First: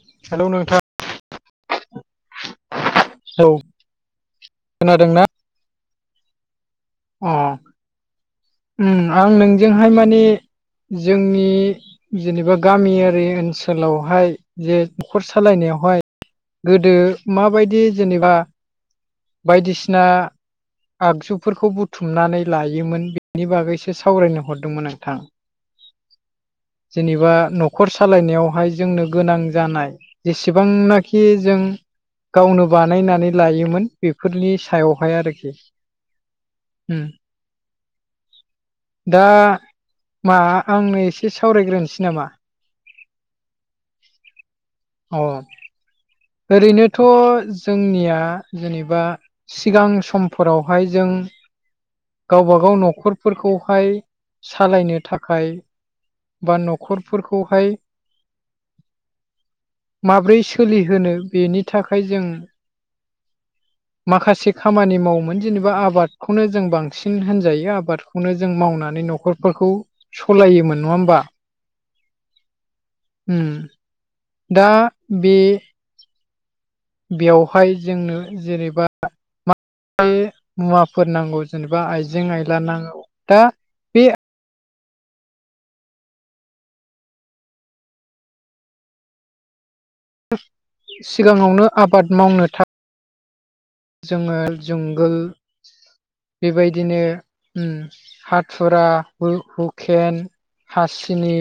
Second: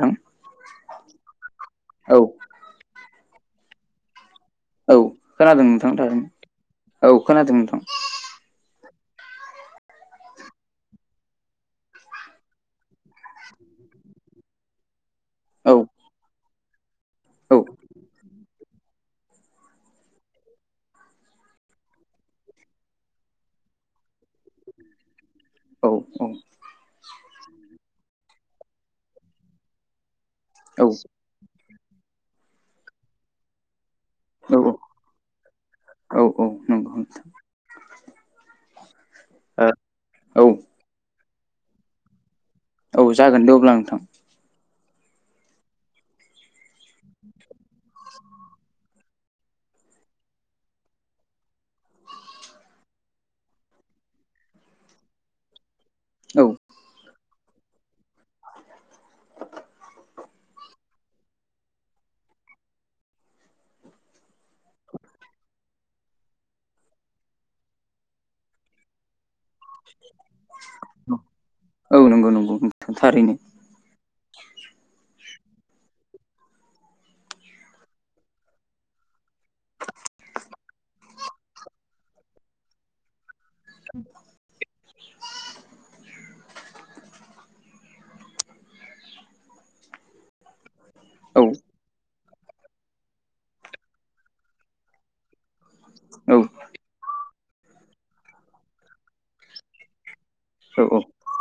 नोंथां हेलौ नोंथां औ औ औ खोनादोंना खोनादों नोंथां थारैनो औ खोनादों नोंथां ओम आं नोंजोंहाय माने जोंनि जेनेबा गामियारि ओनसोलावहाय जे न'खर औ सालायनायावहाय गोदो औ माबायदि जेनेबा बायदिसिना आगजुफोरखौ बुथुमनानै लायोमोन बिनि बागैसो सावरायनो हरदोंमोन नोंथां। [inaudible] औ औ जेनेबा न'खर सालायनायावहाय जोंनो गोनां जानाय जेसेबांना औ खि जों गावनो बानायनानै लायोमोन। बेफोरनि सायावहाय आरोखि औ औ नंगौ ओम। नोंथां दा मा औ आंनो एसे सावरायग्रोनोसै नामा? औ जागोन दे अब्ला नोंथां। अ। ओरैनोथ' जोंनिया जेनेबा सिगां समफोरावहाय जों गावबाागाव न'खरफोरखौहाय सालायनो थाखाय औ बा न खरफोरखौहाय माब्रै सोलि होनो बेनि थाखाय जों माखासे खामानि मावोमोन जेनेबा आबादखौनो जों बांसिन होनजायो आबाद खौनो जों मावनानै न'खरफोरखौ सालायोमोन नङा होमबा? औ नंगौ नंगौ उम। उम। दा बे बेयावहाय जोंङो जेनेबा [unintelligible] मुवाफोर नांगौ जेनेबा आइजें आइला नांगौ दा बे [unintelligible] औ सिगाङावनो आबाद मावनो था जोङो जोंगोल औ। औ बेबायदिनो उम हाथुरा हु हुकेन औ हासिनि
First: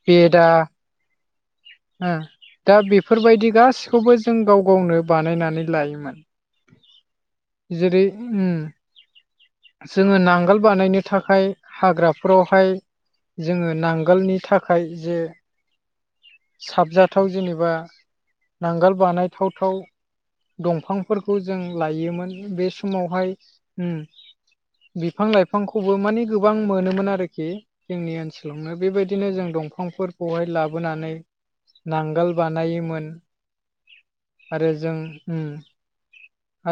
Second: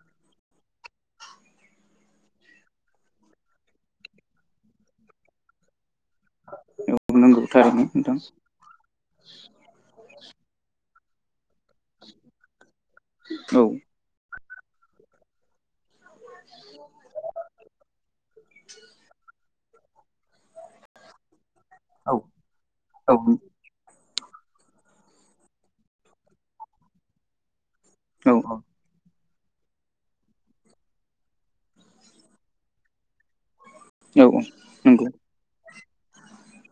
बेदा दा बेफोरबायदि गासिखौबो जों गाव गावनो बानायनानै लायोमोन औ नंगौ। थारैनो जेरै नोंथां उम जोङो नांगोल बानायनो थाखाय हाग्राफोरावहाय औ जोङो नांगोलनि थाखाय जे साबजाथाव जेनेबा नांगोल बानायथाव थाव दंफांफोरखौ जों औ लायोमोन बे औ समावहाय उम। बिफां लाइफांखौबो माने गोबां मोनोमोन आरोखि जोंनि नंगौ औ ओनसोलावनो बेबायदि बिदिनो जों दंफांफोरखौहाय लाबोनानै नांगोल बानायोमोन आरो जों नंगौ उम।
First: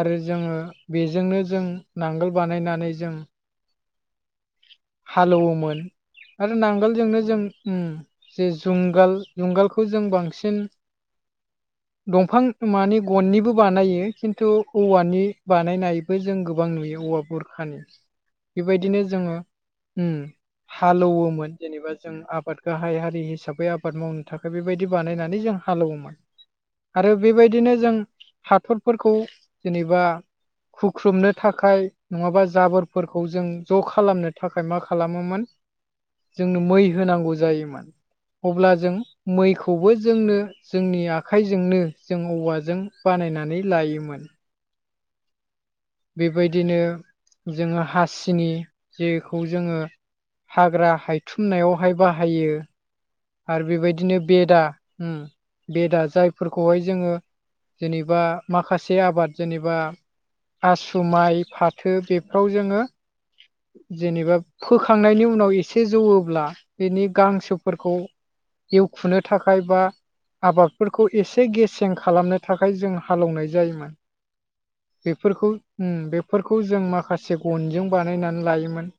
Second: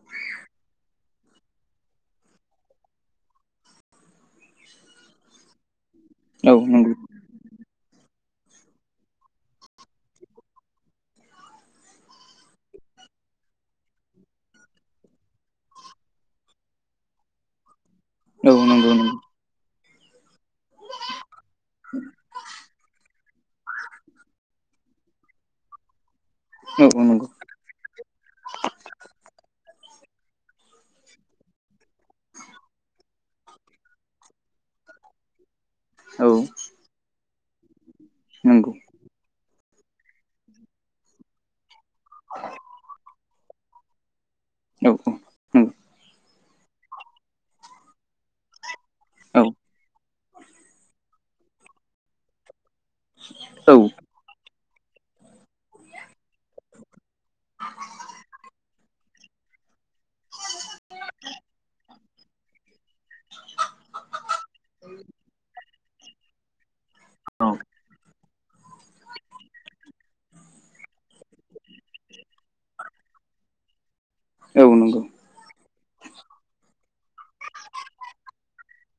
आरो जोङो बेजोंनो जों नांगोल बानायनानै जों हालौवोमोन औ आरो नंगौ नांगोलजोंनो जों उम जे जुंगाल जुंगालखौ जों बांसिन दंफां माने गननिबो बानायो खिन्थु औवानि बानायनाय बेखौ जों गोबां नुयो औवा बुरखानि नंगौ औ बेबायदिनो नंगौ जोङो उम। हालौवोमोन जेनेबा जों आबाद गाहाय हारि हिसाबै आबाद मावनो थाखाय बेबाय- -दि बानायनानै जों हालौवोमोन औ आरो नंगौ बेबायदिनो जों हाथरफोरखौ जेनेबा हुख्रुबनो थाखाय नङाबा जाबोरफोरखौ जों ज' खालामनो थाखाय मा खालामोमोन औ जोंनो मै होनांगौ जायोमोन नंगौ अब्ला जों मैखौबो जोंनो जोंनि आखाइजोंनो जों औवाजों बानायनानै लायोमोन औ औ बेबायदिनो जोङो हासिनि जेखौ जोङो हाग्रा हायथुमनायावहाय बाहायो आरो औ बेबायदिनो बेदा उम बेदा जाय फोरखौहाय जोङो जेनेबा माखासे आबाद जेनेबा आसु माइ फाथो बे- -फ्राव जोङो जेनेबा फोखांनायनि उनाव एसे जौवोब्ला बिनि गांसोफोरखौ एवखुनो थाखाय बा आबादफोरखौ एसे गेसें खालामनो थाखाय जों हालेवनाय जायोमोन औ नंगौ बेफोरखौ उम बेफोरखौ जों माखासे गनजों बानायनानै लायोमोन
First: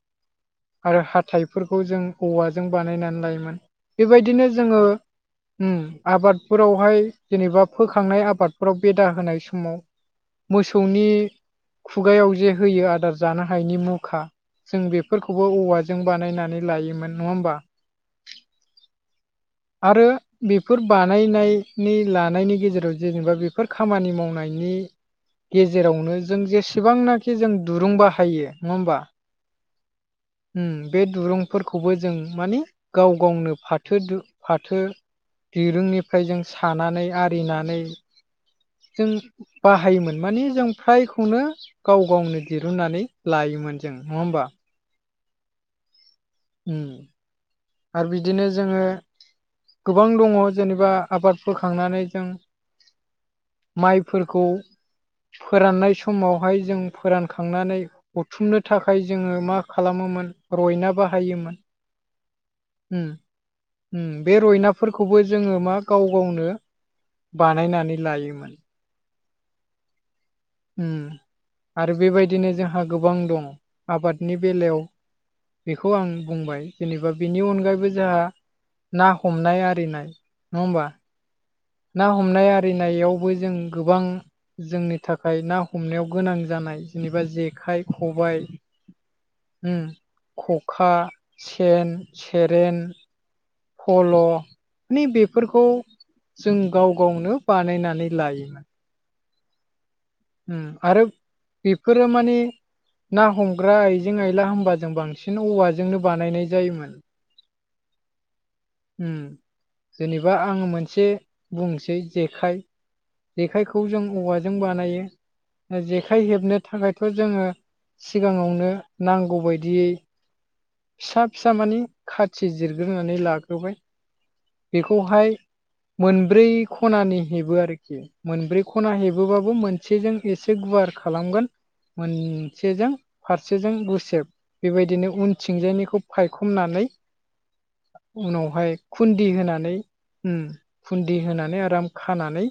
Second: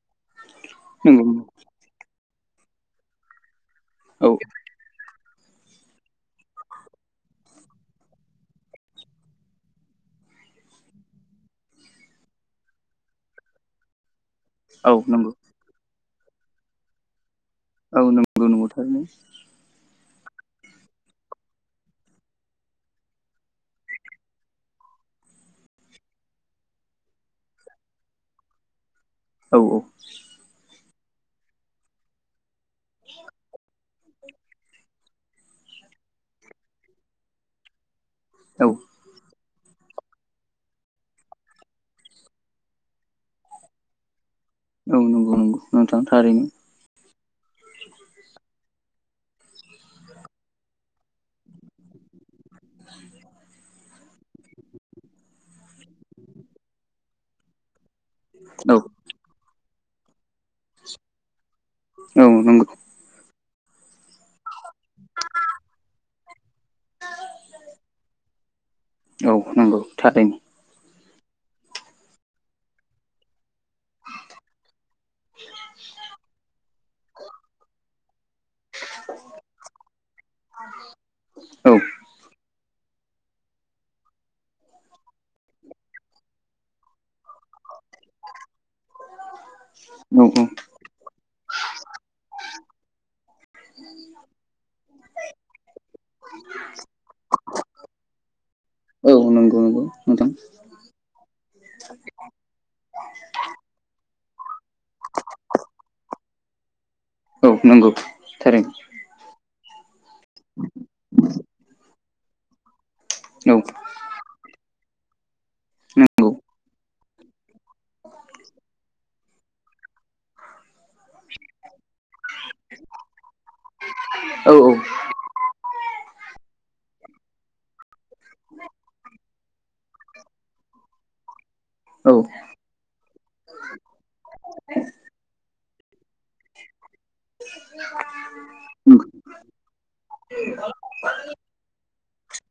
आरो हाथाइफोरखौ जों औवाजों बानायनानै लायोमोन बेबायदिनो जोङो आबादफोरावहाय जेनेबा फोखांनाय आबादफोराव बेदा होनाय समाव मोसौनि खुगायाव जे होयो आदार जानो हायिनि मुखा जों नंगौ बेफोरखौबो औवाजों बानायनानै लायोमोन नङा होमबा औ नंगौ नंगौथार न आरो बेफोर बानायनायनि लानायनि गेजेराव जेनेबा बेफोर खामानि मावनायनि गेजेरावनो जों जेसेबांनाखि जों दुरुं बाहायो नङा होमबा औ औ बे दुरुंफोरखौबो जों मानिे गाव गावनो फाथ फाथो फाथो दिरुंनिफ्राय जों सानानै आरिनानै औ जों बाहायोमोन माने जों फ्रायखौनो गाव गावनो दिरुननानै लायोमोन जों नङा होमबा औ नंगौ नंगौ नोंथां थारैनो आरो बिदिनो जोङो गोबां दङ जेनेबा आबाद फोखांनानै जों [unintelligible] माइफोरखौ फोराननाय समावहाय जों फोरानखांनानै बुथुमनो औ थाखाय जोङो मा खालामोमोन रयना बाहायोमोन औ नंगौ बे रयनाफोरखौबो जोङो मा गाव गावनो बानायनानै लायोमोन औ नंांगौ थारैनि आरो बेबायदिनो जोंहा गोबां दं आबादनि बेलायाव बेखौ आं बुंबाय जेनेबा बेनि अनगायैबो जोंहा ना हमनाय आरिनाय नङा हबा औ ना हमनाय आरिनायावबो जों गोबां जोंनि थाखाय ना हमनायाव गोनां जानाय जेनेबा जेखाइ खबाय औ ख अखा सेन सेरेन फल' माने बेफोरखौ जों गाव गावनो बानायनानै लायोमोन औ नंगौ नंगौ नोंथां उम आरो बेफोरो माने ना हमग्रा आयजें आइला होनबा जों बांसिन औवाजोंनो बानायनाय जायोमोन औ नंगौ थारैनो उम जेनेबा आं मोनसे बुंनोसै जेखाइ औ जेखाइखौ जों औवाजों बानायो जेखाइ नंगौ हेबनो थाखायथ' जोङो सिगाङावनो नांगौबायायदियै फिसा-फिसा मानि खाथि जिरग्रोनानै ला औ औ बेखौहाय मोनब्रै खनानि हेबो आरोखि मोनब्रै खना हेबोबाबो मोनसेजों एसे गुवार खालामगोन मोन औ सेजों फारसेजों गुसेब बेबायदिनो उनथिंजायनिखौ फायखमनानै उनावहाय फुन्दि होनानै उम फुन्दि होनानै आराम खानानै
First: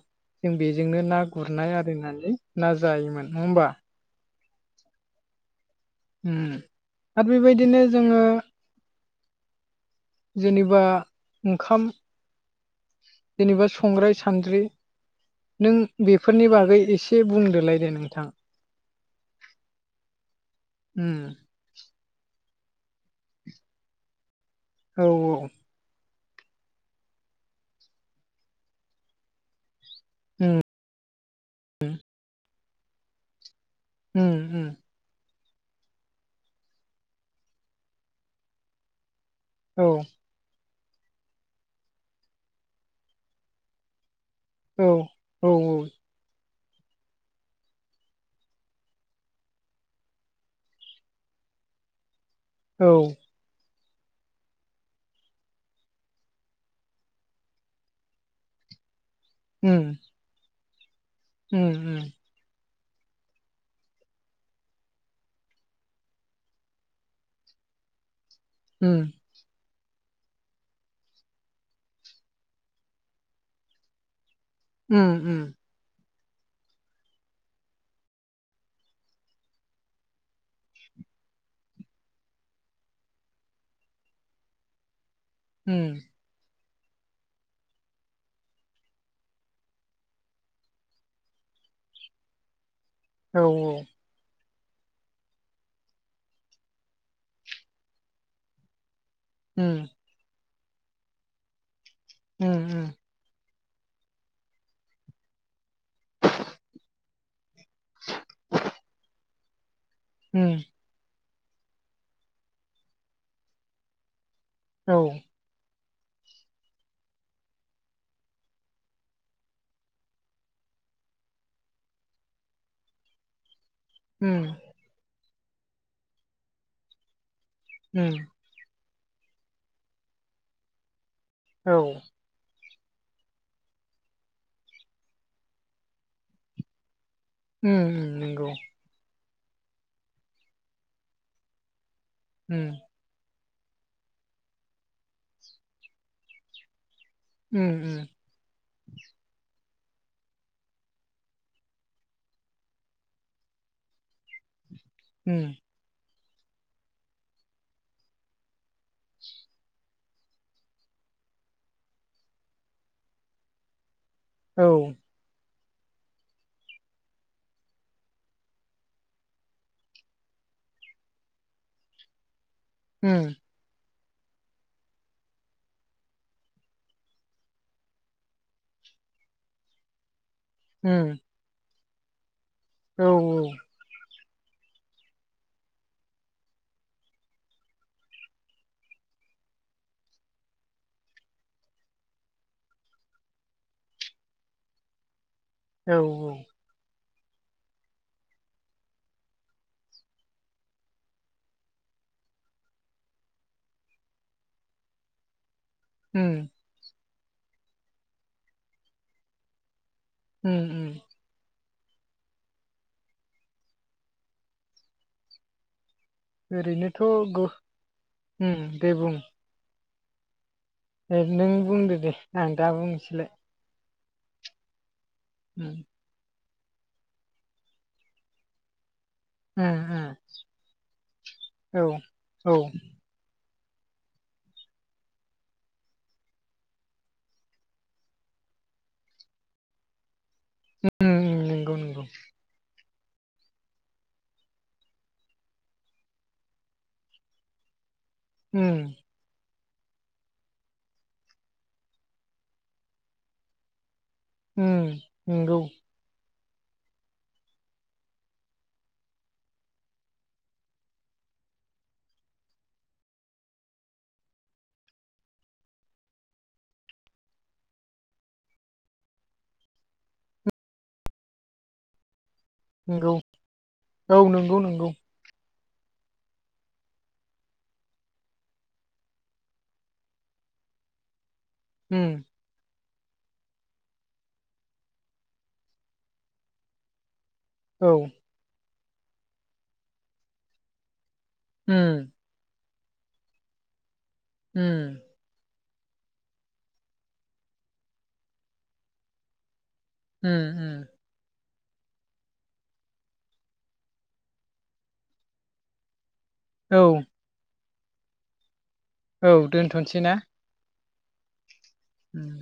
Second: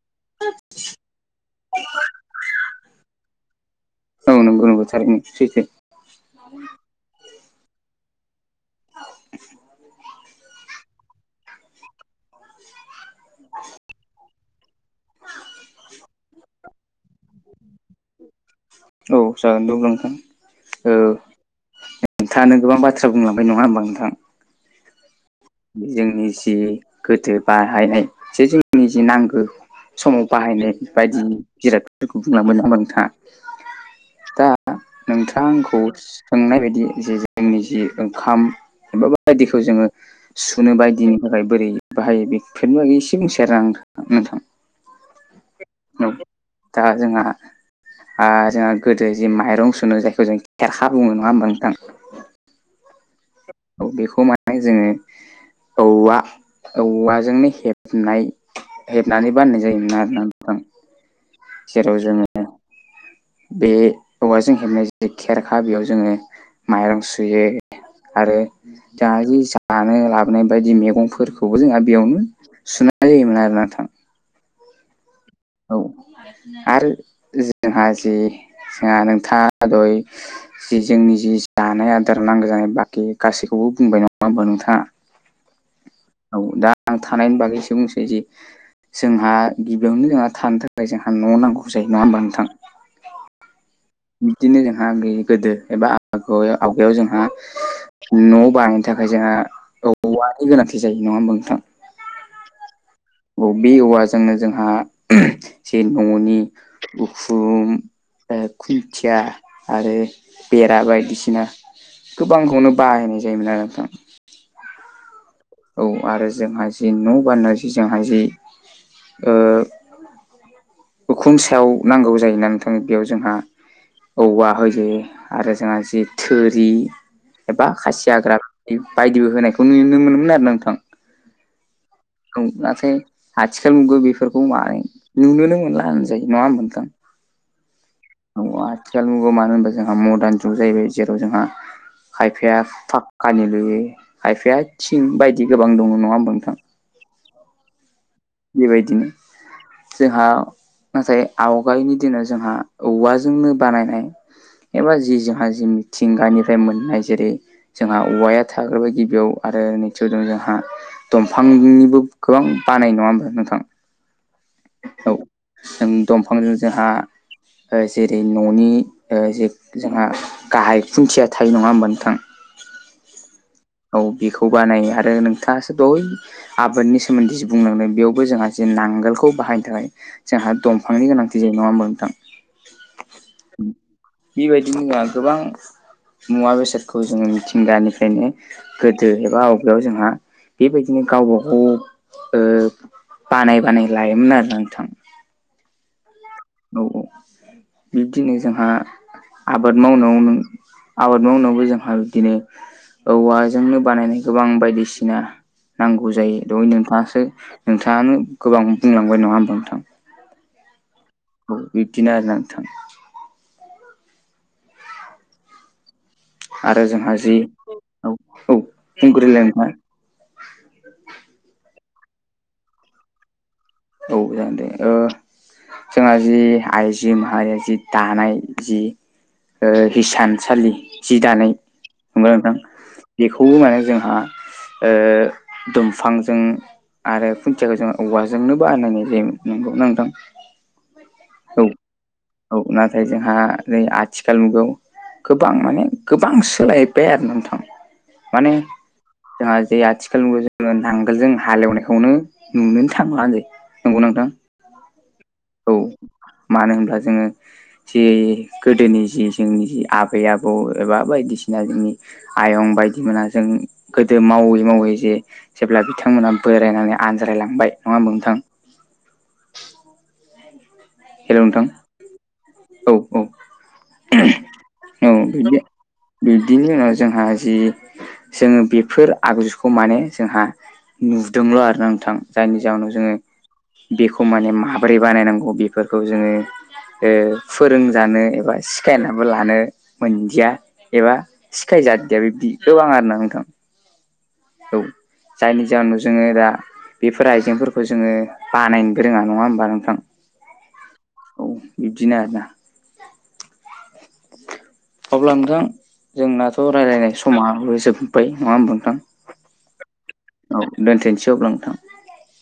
जों बेजोंनो ना गुरनाय आरिनानै ना जायोमोन नङा होमबा? औ नंगौ-नंगौ थारैनो सैथो। उम बेबायदिनो जोङो जेनेबा ओंखाम जेनेबा संग्राय सान्द्रि नों बेफोरनि बागै एसे बुंदोलाय? दे नोंथां औ जागोन दे अब्लां नोंथां उम औ नोंथाङानो गोबां बाथ्रा बुंलांबाय नङा होनोमबा नोंथां? औ-औ जोंनि जि गोदो बाहायनाय जे जोंनि जि नांगौ समाव उम बाहायनाय बायदि जिरादफोरखौ बुंलङोन नामा नोंथाङा? दा उम-उम नोंथाङा आंखौ सोंनाय बायदि जे जोंनि जि ओंखाम एबा बायदिखौ औ जोङो सुनो बायदिनि थाखाय बोरै बाहायो बेफोरनि बागै एसे बुंसै आरो आं नोंथां। औ औ औ दा जोंहा आ जोंहा गोदो जि माइरं सुनो जायखौ जों खेरखा बुङो नङा होनबा नोंथां? औ औ बेखौ माने जोङो औवा औवाजोंनो हेबनाय हेबनानै बाननाय जायोमोन आरोना नोंथां। जेराव उम-उम जोङो बे औवाजों हेबनाय जे खेरखा बेयाव जोङो माइरं सुयो। आरो उम दायि जानो लाबोनाय बायदि मैगंफोरखौबो जोंहा बेयावनो सुनाय जायोमोन आरो नथां। उम-उम औ आरो जोंहा जि जोंहा नोंथाङा दहय जि जोंनि जि जानाय आदार नांगौ जानाय बाखि गासैखौबो बुंबाय नङा होमबा नोंथाङा? उम औ दा आं थानायनि बागै एसे बुंसै जि जोंहा गिबियावनो जोंहा थानो थाखाय जोंहा न' नांगौ जायो नङा होमबा नोंथां? औ-औ बिदिनो जोंहा गोदो एबा आग आवगायाव जोंहा न' बानायनो थाखाय जोंहा उम औवानि गोनांथि जायो नङा होमबा नोंथां? उम-उम औ बबे औवाजोंनो जोंहा जे न'नि गुखुम खुन्थिया आरो उम बेरा बायदिसिना। गोबांखौनो बाहायनाय जायोमोन आरो नोंथां औ औ आरो जोंहा जि न' बान्नाय जि जोंहाय जि ओ [inaudible] उखुनुम सायाव नांगौ जायोोना नोंथां बेयाव जोंहा उम औवा होयो आरो जोंहा जि थुरि एबा खासि उम हाग्रा बायदिबो होनायखौ नुनो मोनोमोन आरो नोंथां औ औ [unintelligible] आथिखाल नुगो बेफोरखौ मानो नुनोनो मोनला होनजायो नङा होमबा? नंगौ खाथि नुगौ मानो होनबा जोंहा मदार्न जुग जाहैबाय जेराव जोंहा खायफाया उम कानि लुयि खायफाया थिं बायदि गोबां दङ नङा होमबा नोंथां। उम उ बेबायदिनो जोंहा नाथाय आवगायनि दिनाव जोंहा औवाजोंनो बानायनाय एबा जि जोंहा उम जि मिथिंगानिफ्राय मोननाय जेरै -जोंहा औवाया थाग्रोबाय गिबियाव आरो नैथिआव दं जोंहा दंफांनिबो गोबां बानाय नङा होमबा नोंथां? औ औ जों दंफांजों जोंहा जेरै न'नि जे जोंहा गाहाय खुन्थिया थायो नङा होमबा नोंथां। ओम औ बेखौ बानायो आरो नोंथाङासो दहाय आबादनि सोमोन्दैसो बुंलांदों बेयाव बो जोंहा जे नांगोलखौ बाहायनो थाखाय जोंहा दंफांनि गोनांथि जायो नङा होनबा नोंथां? औ-औ बेबायदिनो मा गोबां मुवा बेसादखौ जोङो मिथिंगानिफ्रायनो गोदो एबा आबहावायाव जोंहा बेबायदिनो गावबागाव ओ बानाय बानाय लायोमोन आरोखि नोंथां। औ-औ औ-औ बिब्दिनो जोंहा आबाद मावनायाव आबाद मावनायावबो जोंहा बिदिनो औवाजोंनो बानायनाय गोबां बायदिसिना- नांगौ जायो उम दह नोंथाङासो नोंथाङानो गोबां बुंलांबाय नङा होमबा नोंथां। ओम-ओम औ बिबदिनो आरोना नोंथां। आरो ओरैनोथ' जोंहा जि गो उम औ-औ दे बुंग्रोलाय नोंथां- एह नों बुंदो दे आं दा बुंनोसैलाय औ जागोन दे ओ ओम जोंहा जि आइजो माहारिया जि दानाय जि उम ओ हिसानसालि जि दानाय औ नंगौना नोंथां। उम बेखौबो माने जोंहा दंफांजों आरो खुन्थियाखौ जों औवाजोंनो बानायनाय जायोमोन नंगौ नोंथां उम नंगौ नंगौ औ-औ। ओमफ्राय जोंहा आथिखाल मुगायाव गोबां माने गोबां सोलायबाय आरोना नोंथां माने उम जोंहा जे आथिखाल जोङो नांगोलजों हालेवनायखौनो नुनोनो थांलानो नंगौ नोंथां ओम नंगौ। औ मानो होनब्ला जोङो जि गोदोनि जि जोंनि जि आबै आबौ एबा बायदिसिना जोंनि आयं बायदि मोना जों गोदो मावै मावै जे जेब्ला बिथांमोना बोरायनानै आनज्रायलांबाय नङा होनबा नोंथां? हेल' नोंथां औ नंगौ औ औ नंगौ नंगौ औ बिदि। बिब्दिनि उनाव जोंहा जि जोङो बेफोर आगजुखौ माने जोंहा नुदोंल' आरोना नोंथां। उम जायनि जाहोनाव जोङो बेखौ माने माबोरै बानायनांगौ बेफोरखौ जोङो ओ औ फोरोंजानो एबा सिखायनाबो लानो मोनदिया एबा उम सिखायजादिया बिबदि गोबां आरोना नोंथां। औ उम जायनि जाहोनाव जोङो दा बेफोर आइजेंफोरखौ जोङो बानायनोबो रोङा नङा होमबा नोंथां? ओम ओम। औ बिब्दिनो आरोना। अब्ला नोंथां जोंना औ। समाबो जोबबाय नङा होनबा नोंथां? औ दोनथ'नोसै ने? औ दोनथ'नोसै अब्ला नोंथां। ओम।